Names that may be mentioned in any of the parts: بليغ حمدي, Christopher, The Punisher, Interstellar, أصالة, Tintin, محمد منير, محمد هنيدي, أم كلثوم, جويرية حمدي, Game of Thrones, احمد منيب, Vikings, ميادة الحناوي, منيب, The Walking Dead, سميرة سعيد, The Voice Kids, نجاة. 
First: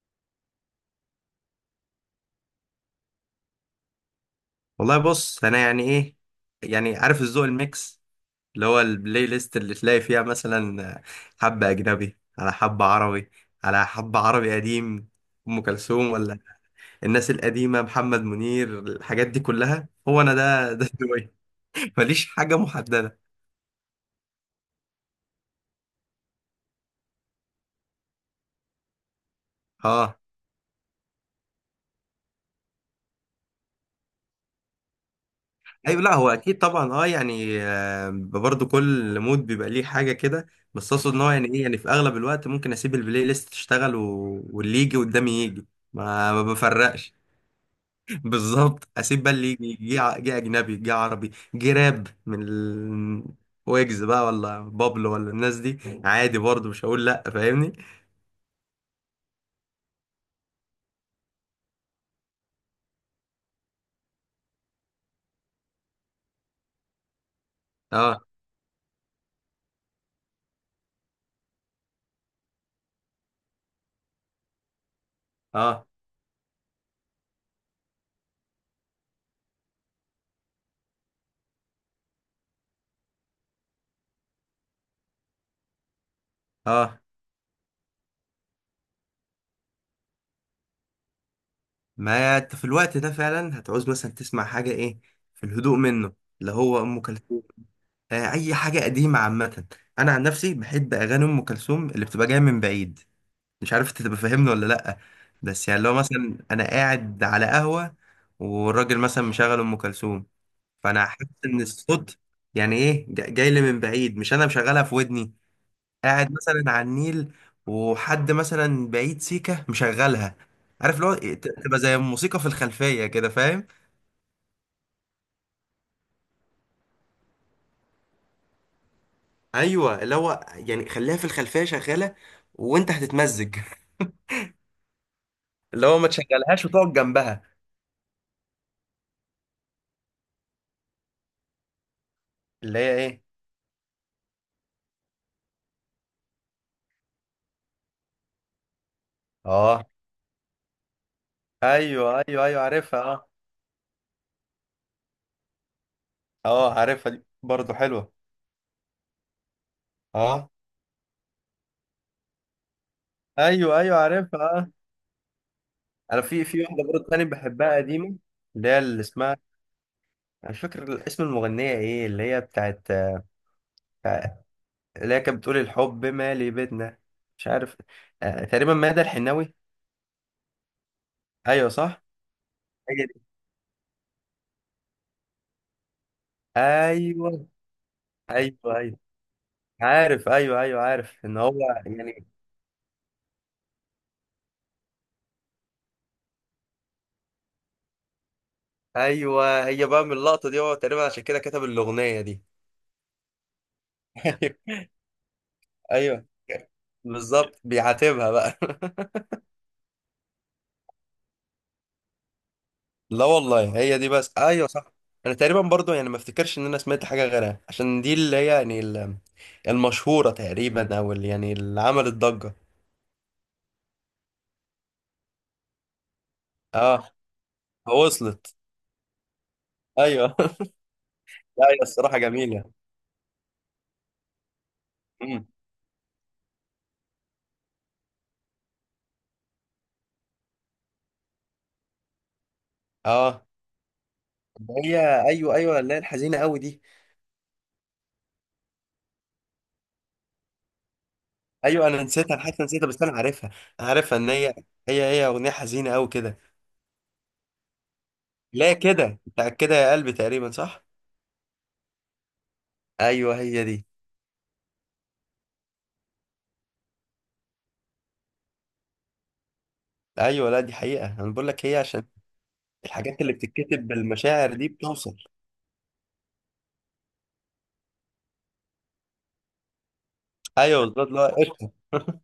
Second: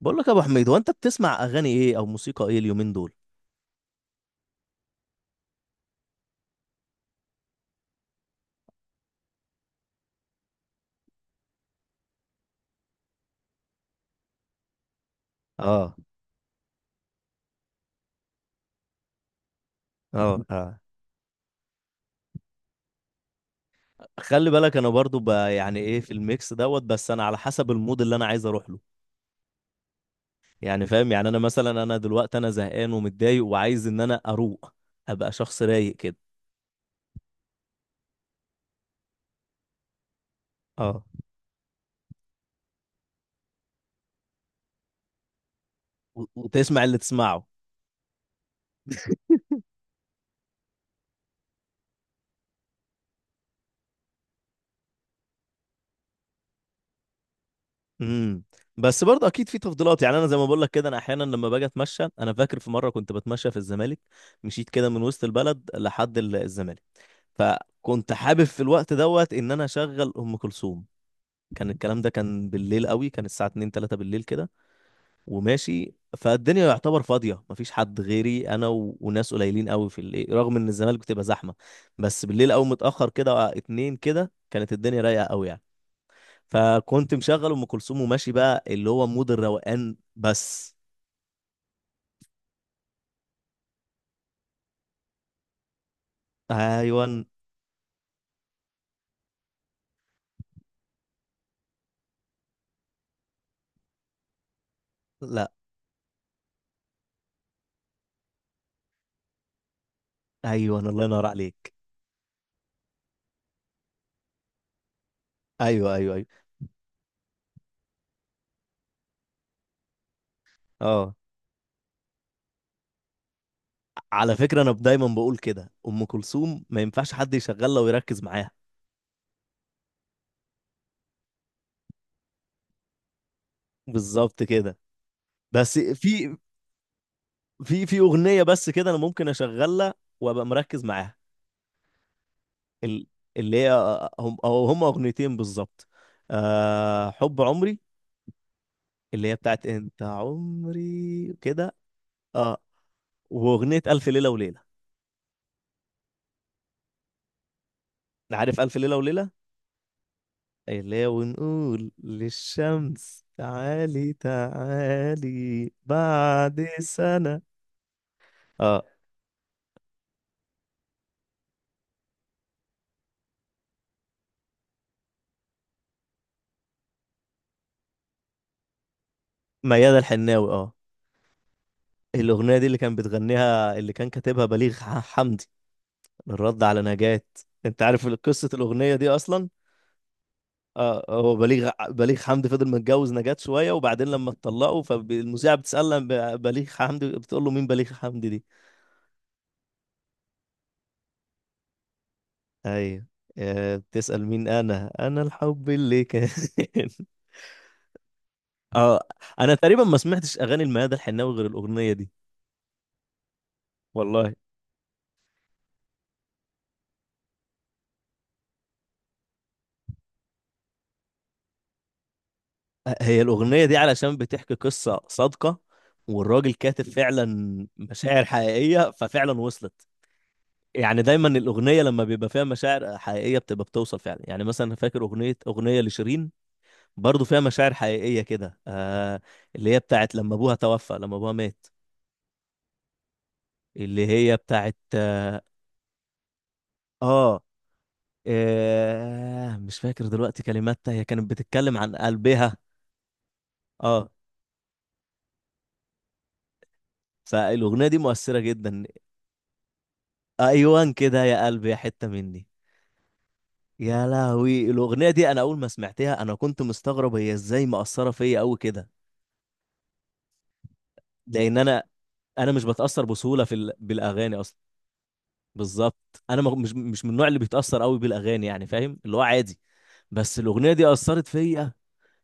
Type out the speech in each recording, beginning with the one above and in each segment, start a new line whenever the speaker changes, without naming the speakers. بقول لك يا ابو حميد، هو انت بتسمع اغاني ايه او موسيقى ايه اليومين دول؟
والله بص، انا يعني ايه يعني عارف الذوق الميكس، اللي هو البلاي ليست اللي تلاقي فيها مثلا حبة اجنبي على حبة عربي، على حبة عربي قديم، ام
اه.
كلثوم ولا الناس القديمة، محمد منير، الحاجات دي كلها. هو انا
اه.
ده
اه.
ده ذوقي. ماليش حاجة محددة.
خلي بالك انا برضو ب- يعني ايه في الميكس دوت، بس انا على حسب المود اللي انا عايز اروح له.
اه،
يعني فاهم، يعني انا مثلا انا دلوقتي انا زهقان ومتضايق وعايز ان انا اروق، ابقى شخص رايق
ايوه، لا
كده.
هو اكيد طبعا، اه يعني برضه كل مود بيبقى ليه حاجة كده. بس
اه.
اقصد ان هو يعني ايه يعني في اغلب الوقت ممكن اسيب البلاي ليست تشتغل واللي يجي قدامي يجي. ما
وتسمع اللي
بفرقش.
تسمعه.
بالظبط، اسيب بقى اللي يجي جه، جه اجنبي، جه عربي، جه راب من ويجز بقى، ولا بابلو، ولا الناس دي. عادي، برضه مش هقول لا. فاهمني؟
امم. بس برضه اكيد في تفضيلات، يعني انا زي ما بقول لك كده، انا احيانا لما باجي اتمشى انا فاكر في مره كنت بتمشى في الزمالك، مشيت كده من وسط البلد لحد الزمالك، فكنت
اه
حابب في الوقت دوت ان انا اشغل ام كلثوم. كان الكلام ده كان بالليل قوي، كان الساعه 2 3 بالليل كده،
اه
وماشي فالدنيا يعتبر فاضيه مفيش حد غيري انا وناس قليلين قوي في الليل، رغم ان الزمالك بتبقى زحمه، بس بالليل قوي متاخر كده آه، اتنين كده كانت الدنيا رايقه قوي يعني.
اه.
فكنت مشغل ام كلثوم وماشي بقى اللي هو مود الروقان بس.
ما انت في الوقت ده فعلا هتعوز مثلا تسمع حاجه ايه في الهدوء منه، اللي هو ام
ايوه.
كلثوم. آه، اي حاجه قديمه عامه. انا عن نفسي بحب اغاني ام كلثوم اللي بتبقى جايه من بعيد. مش عارف انت تبقى فاهمني ولا لأ.
لا.
بس يعني لو مثلا أنا قاعد على قهوة والراجل مثلا مشغل أم كلثوم،
ايوه الله
فأنا
ينور
حاسس إن
عليك.
الصوت يعني إيه جاي لي من بعيد، مش أنا مشغلها في ودني.
ايوه ايوه ايوه.
قاعد مثلا على النيل، وحد مثلا بعيد سيكة مشغلها. عارف اللي
اه.
هو تبقى زي الموسيقى في الخلفية كده، فاهم؟
على فكرة أنا دايما بقول كده، أم كلثوم ما ينفعش حد يشغلها ويركز معاها.
ايوه، اللي هو يعني خليها في الخلفية شغالة وانت هتتمزج.
بالظبط كده. بس
اللي هو ما
في،
تشغلهاش وتقعد جنبها.
في أغنية بس كده أنا ممكن أشغلها وأبقى مركز معاها.
اللي هي
ال-
ايه؟
اللي هي، هم أو هم أغنيتين بالظبط. أه، حب عمري، اللي هي بتاعت
اه.
أنت عمري كده.
ايوه ايوه
أه،
ايوه، عارفها. اه
وأغنية ألف ليلة وليلة.
اه، عارفها، دي برضه حلوة.
عارف ألف ليلة وليلة،
اه،
اللي هي ونقول للشمس
ايوه ايوه،
تعالي
عارفها. اه.
تعالي
انا في
بعد
واحدة برضه تاني
سنة.
بحبها قديمة، اللي هي
اه.
اللي اسمها، انا مش فاكر اسم المغنية ايه. اللي هي بتاعت بتاع- اللي هي كانت بتقول الحب مالي بيتنا، مش عارف. آه، تقريبا ماذا الحناوي.
ميادة الحناوي، اه.
ايوه صح.
الأغنية دي اللي
هي
كان
دي.
بتغنيها، اللي كان كاتبها بليغ حمدي، الرد على نجاة.
ايوه
انت عارف قصة
ايوه
الأغنية
ايوه،
دي أصلا؟
عارف. ايوه ايوه،
اه،
عارف
هو
ان هو
بليغ
يعني،
حمدي فضل متجوز نجاة شوية، وبعدين لما اتطلقوا فالمذيعة بتسأل عن بليغ حمدي، بتقول له مين بليغ حمدي دي؟
ايوه هي بقى من اللقطة دي هو تقريبا عشان كده كتب الأغنية دي.
ايوه. آه، بتسأل مين، انا الحب اللي
ايوه،
كان.
بالظبط، بيعاتبها بقى.
اه. انا تقريبا ما سمعتش اغاني الميادة الحناوي غير الأغنية دي.
لا والله هي دي
والله.
بس، ايوه صح. انا تقريبا برضو يعني ما افتكرش ان انا سمعت حاجه غيرها، عشان دي اللي هي يعني المشهوره تقريبا، او اللي يعني اللي عملت ضجه.
هي الأغنية دي علشان بتحكي قصة صادقة، والراجل كاتب
اه،
فعلا مشاعر
وصلت.
حقيقية ففعلا وصلت.
ايوه.
يعني دايما
لا هي
الأغنية لما
الصراحه
بيبقى فيها
جميله.
مشاعر حقيقية بتبقى بتوصل فعلا، يعني مثلا فاكر أغنية
امم.
أغنية لشيرين برضو فيها مشاعر حقيقية كده آه، اللي هي بتاعت لما أبوها توفى، لما أبوها مات.
اه.
اللي هي
اللي
بتاعت
هي ايوه ايوه، اللي هي الحزينه قوي دي.
آه، آه مش فاكر دلوقتي كلماتها، هي كانت بتتكلم
ايوه،
عن
انا نسيتها، انا
قلبها.
حاسس إني نسيتها بس انا عارفها. أنا
آه.
عارفها ان هي، هي اغنيه حزينه قوي كده.
فالأغنية دي مؤثرة
لا
جدا.
كده بتاع كده يا قلبي، تقريبا صح؟
أيوان كده يا قلبي يا حتة مني.
ايوه هي دي.
يا لهوي الاغنيه دي، انا اول ما سمعتها انا كنت مستغرب هي ازاي مأثره فيا قوي كده،
ايوه، لا دي حقيقه، انا بقول
لان
لك هي
انا،
عشان
انا مش بتأثر
الحاجات اللي
بسهوله
بتتكتب
بالاغاني
بالمشاعر
اصلا.
دي بتوصل.
بالظبط، انا ما... مش مش من النوع اللي بيتأثر قوي بالاغاني، يعني فاهم اللي هو عادي. بس الاغنيه
ايوه
دي
بالظبط.
أثرت
لا قشطه.
فيا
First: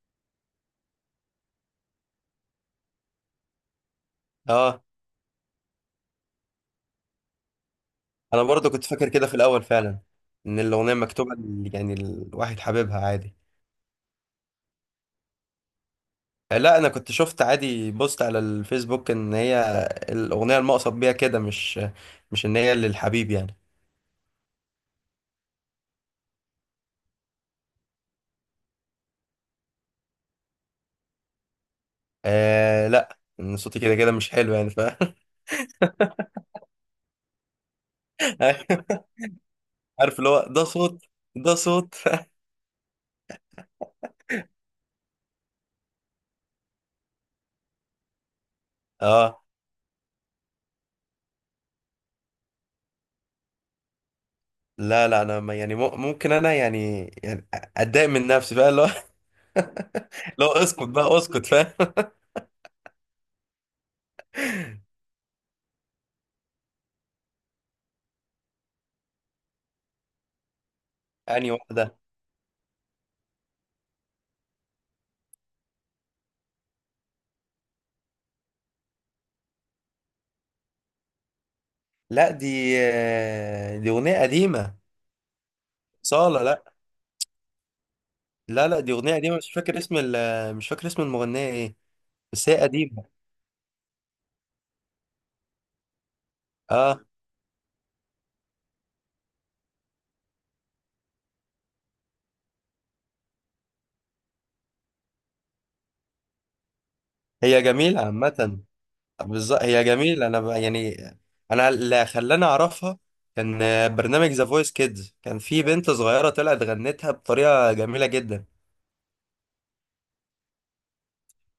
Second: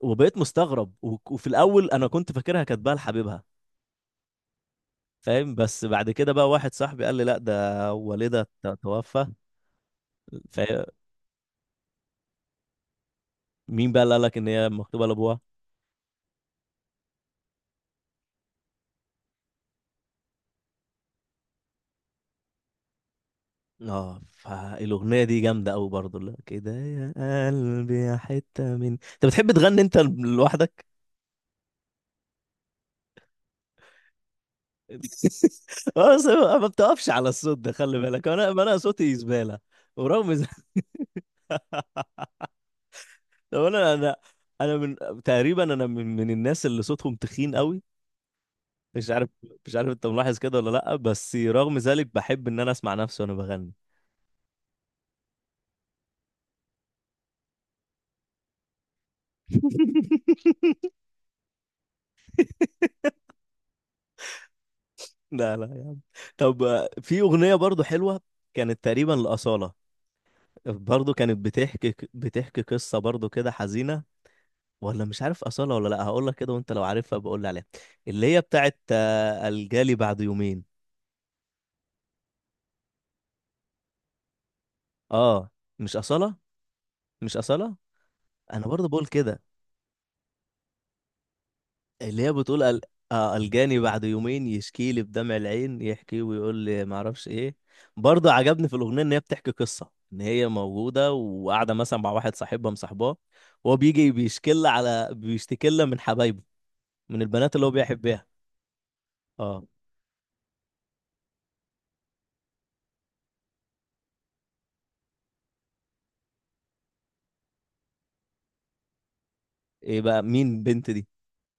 وبقيت مستغرب، وفي الاول انا كنت فاكرها كاتباها لحبيبها،
اه.
فاهم، بس بعد كده بقى واحد صاحبي قال لي لا، ده والدها
انا برضه كنت فاكر
توفى.
كده في الاول فعلا، ان
فمين
الاغنيه مكتوبه يعني الواحد حاببها عادي.
بقى اللي قال لك ان هي مكتوبه لابوها؟
لا انا كنت شفت عادي بوست على الفيسبوك ان هي الاغنيه المقصد بيها كده، مش مش ان هي للحبيب يعني.
اه، فالأغنية دي جامدة أوي برضه، لا كده يا قلبي يا حتة من. أنت بتحب تغني أنت لوحدك؟
آه لا، ان صوتي كده كده مش حلو يعني، ف
اه، بس ما بتقفش على الصوت ده، خلي بالك أنا صوتي زبالة
عارف اللي
ورغم
هو
ذلك.
ده صوت، ده صوت.
طب، أنا تقريبا أنا من الناس اللي صوتهم تخين أوي، مش عارف،
اه.
مش عارف أنت ملاحظ كده ولا لأ، بس رغم ذلك بحب إن أنا أسمع نفسي وأنا بغني.
لا لا انا يعني ممكن انا يعني يعني اتضايق من نفسي بقى. لا اسكت بقى، اسكت، فاهم.
لا لا يا عم. طب آه، في أغنية برضه حلوة كانت تقريبا لأصالة، برضه كانت
انهي
بتحكي
واحده؟
بتحكي قصة برضه كده حزينة، ولا مش عارف أصالة ولا لأ، هقول لك كده وأنت لو عارفها بقول لي عليها. اللي هي بتاعت آه، الجالي بعد يومين.
لا دي، دي اغنيه قديمه.
أه، مش أصالة.
صاله، لا.
مش أصالة. أنا
لا لا،
برضه
دي
بقول
اغنيه قديمه،
كده،
مش فاكر اسم مش فاكر اسم المغنيه ايه.
اللي هي
بس هي
بتقول
قديمه.
آه الجاني بعد يومين يشكي لي بدمع العين، يحكي ويقول لي
اه
معرفش إيه. برضه عجبني في الأغنية إن هي بتحكي قصة إن هي موجودة وقاعدة مثلا مع واحد صاحبها مصاحباه، وهو بيجي بيشكي لها على، بيشتكي لها من حبايبه، من البنات
هي
اللي هو
جميله
بيحبها.
عامه.
اه.
بالظبط هي جميله. انا بقى يعني انا اللي خلاني اعرفها كان برنامج ذا فويس كيدز، كان في بنت صغيره طلعت غنتها بطريقه جميله جدا.
ايه بقى مين البنت دي؟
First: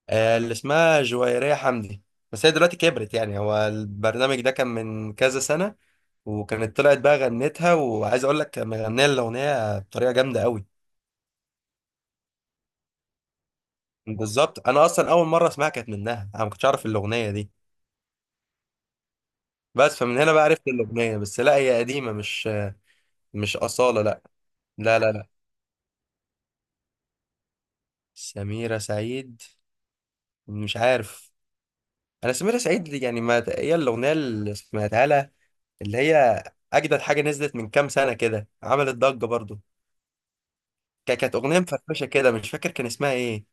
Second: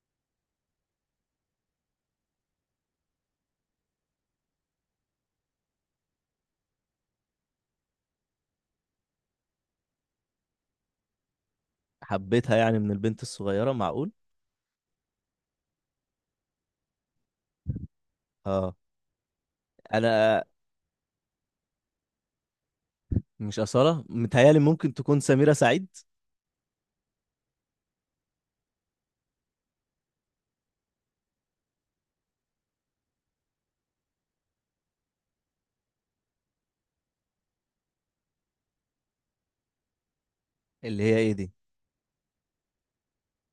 آه، اللي اسمها جويرية حمدي. بس هي دلوقتي كبرت، يعني هو البرنامج ده كان من كذا سنة، وكانت طلعت بقى غنتها، وعايز اقول لك مغنية الأغنية بطريقة جامدة قوي.
حبيتها يعني من البنت الصغيرة؟ معقول.
بالظبط، انا اصلا اول مرة اسمعها كانت منها، انا ما كنتش اعرف الأغنية دي.
اه.
بس فمن هنا
انا
بقى عرفت الأغنية. بس لا هي قديمة، مش مش
مش
أصالة
أصالة
لا.
متهيالي، ممكن
لا لا.
تكون
لا
سميرة سعيد.
سميرة سعيد؟ مش عارف. انا سميرة سعيد دي يعني ما هي الأغنية اللي سمعتها لها، اللي هي اجدد حاجة نزلت من كام سنة كده، عملت ضجة برضو.
اللي هي ايه
كانت
دي؟
اغنيه مفرفشه كده، مش فاكر كان اسمها ايه.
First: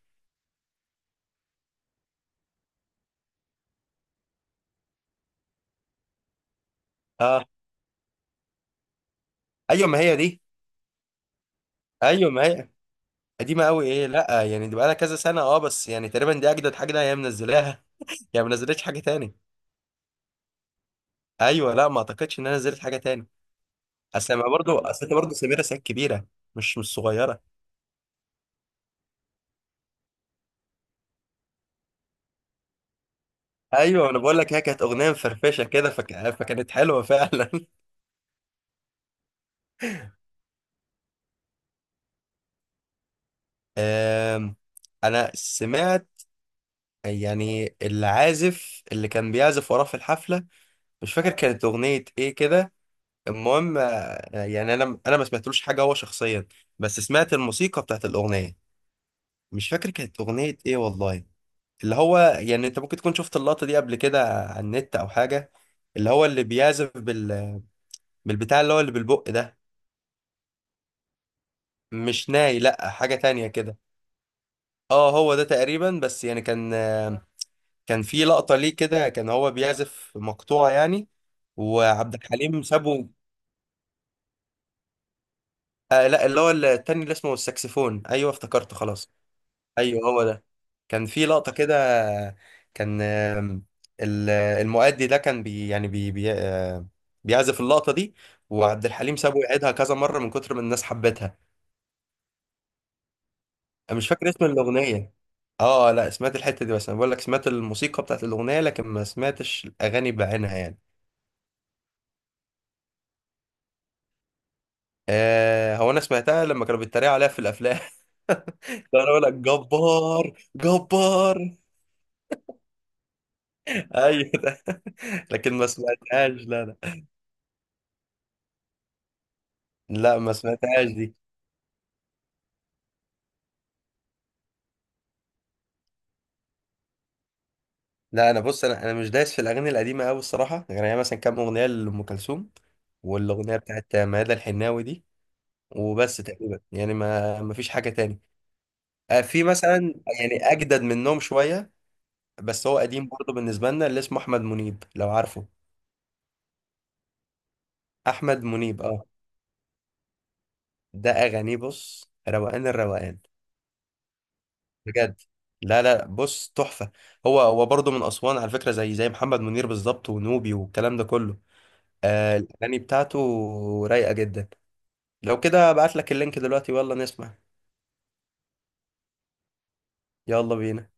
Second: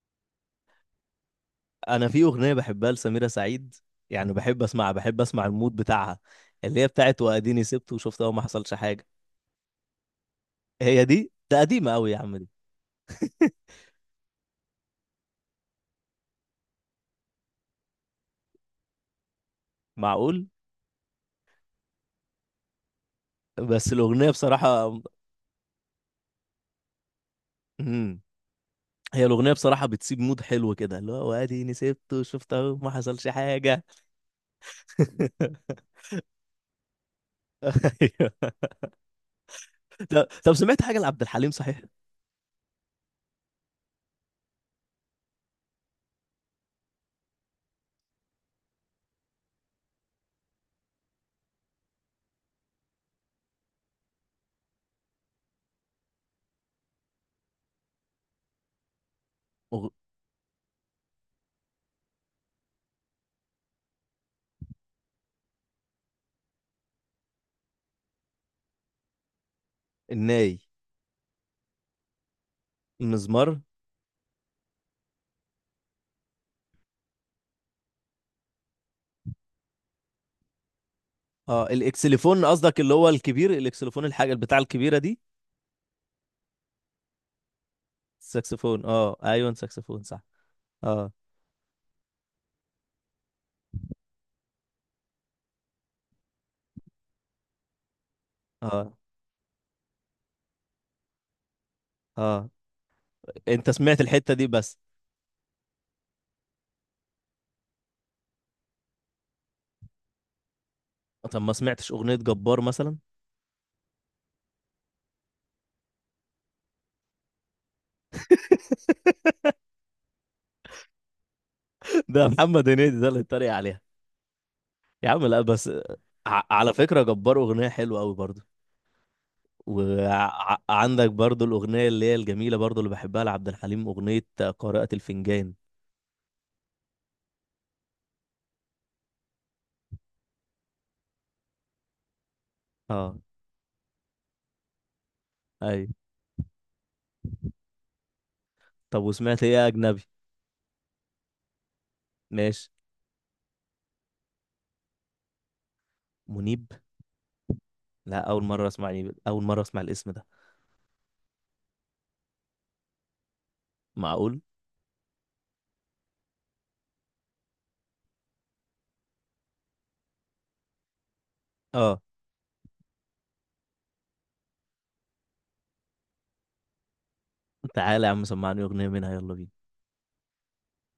انا في أغنية بحبها لسميرة سعيد، يعني بحب اسمعها، بحب اسمع المود بتاعها، اللي هي بتاعت
اه
واديني سبت وشفت اهو ما حصلش حاجة.
ايوه، ما هي دي.
هي دي، ده قديمة قوي يا
ايوه
عم
ما
دي.
هي. قديمه قوي ايه، لا يعني دي بقالها كذا سنه اه، بس يعني تقريبا دي اجدد حاجه هي منزلاها. هي ما نزلتش حاجه تاني.
معقول.
ايوه، لا ما اعتقدش ان انا نزلت حاجه تاني.
بس الأغنية
اصل ما برضو،
بصراحة.
اصل انت برضو سميرة سعيد كبيره، مش مش صغيره.
مم. هي الأغنية بصراحة بتسيب مود حلو كده، اللي هو واديني سبت وشفت اهو ما حصلش حاجة.
ايوه انا بقول لك، هي كانت اغنيه مفرفشه كده، فك... فكانت حلوه فعلا.
طب سمعت حاجة لعبد الحليم صحيح؟
آم، انا سمعت يعني العازف اللي كان بيعزف وراه في الحفله، مش فاكر كانت اغنيه ايه كده. المهم يعني انا ما سمعتلوش حاجه هو شخصيا، بس سمعت الموسيقى بتاعت الاغنيه. مش
مغ...
فاكر كانت اغنيه ايه والله. اللي هو يعني انت ممكن تكون شفت اللقطه دي قبل كده على النت او حاجه، اللي هو اللي بيعزف بالبتاع، اللي هو اللي بالبق ده.
الناي؟
مش ناي، لا حاجه تانية
المزمار؟
كده. اه هو ده تقريبا، بس يعني كان كان في لقطه ليه كده، كان هو بيعزف مقطوعه يعني،
اه،
وعبد
الاكسليفون
الحليم
قصدك، اللي هو
سابه.
الكبير، الاكسليفون الحاجة بتاع الكبيرة دي.
آه لا اللي هو التاني، اللي اسمه الساكسفون، ايوه افتكرته
الساكسفون،
خلاص.
اه ايوه ساكسفون
ايوه
صح.
هو ده. كان
اه.
في لقطة كده، كان المؤدي ده كان بي يعني بي بي آه، بيعزف اللقطة دي، وعبد
اه.
الحليم سابه يعيدها كذا مرة من كتر ما الناس حبتها.
اه. انت
أنا
سمعت
مش فاكر
الحتة
اسم
دي بس؟
الأغنية. اه لا سمعت الحتة دي بس، انا بقول لك سمعت الموسيقى بتاعت الأغنية، لكن ما سمعتش الأغاني بعينها يعني.
طب ما سمعتش أغنية جبار مثلا؟
آه، هو انا سمعتها لما كانوا بيتريقوا عليها في الافلام. كانوا يقول لك جبار جبار.
ده محمد هنيدي ده اللي اتريق عليها.
ايوه ده.
يا عم لا
لكن ما
بس،
سمعتهاش
ع...
لا
على
لا.
فكرة جبار أغنية حلوة قوي برضو،
لا ما سمعتهاش
وعندك
دي.
برضو الأغنية اللي هي الجميلة برضو اللي بحبها لعبد الحليم، أغنية قارئة الفنجان.
لا انا بص، انا مش دايس في الاغاني القديمه قوي الصراحه، يعني هي مثلا كام اغنيه لام كلثوم،
اه.
والاغنيه بتاعت ميادة الحناوي دي،
ايوه.
وبس تقريبا. يعني ما فيش حاجه تاني.
طب وسمعت
في
ايه يا
مثلا،
اجنبي؟
يعني اجدد منهم شويه، بس
ماشي.
هو قديم برضه بالنسبه لنا، اللي اسمه احمد منيب لو عارفه.
منيب؟ لا
احمد
اول مره
منيب
اسمع
اه،
منيب، اول مره اسمع الاسم ده.
ده اغانيه بص، روقان الروقان،
معقول.
بجد. لا لا بص، تحفه. هو برضه من اسوان على فكره، زي محمد منير بالظبط، ونوبي والكلام ده كله.
اه.
آه الاغاني بتاعته رايقه جدا. لو كده ابعت لك اللينك دلوقتي ويلا نسمع.
تعالى يا عم سمعني اغنيه منها، يلا بينا.
يلا بينا.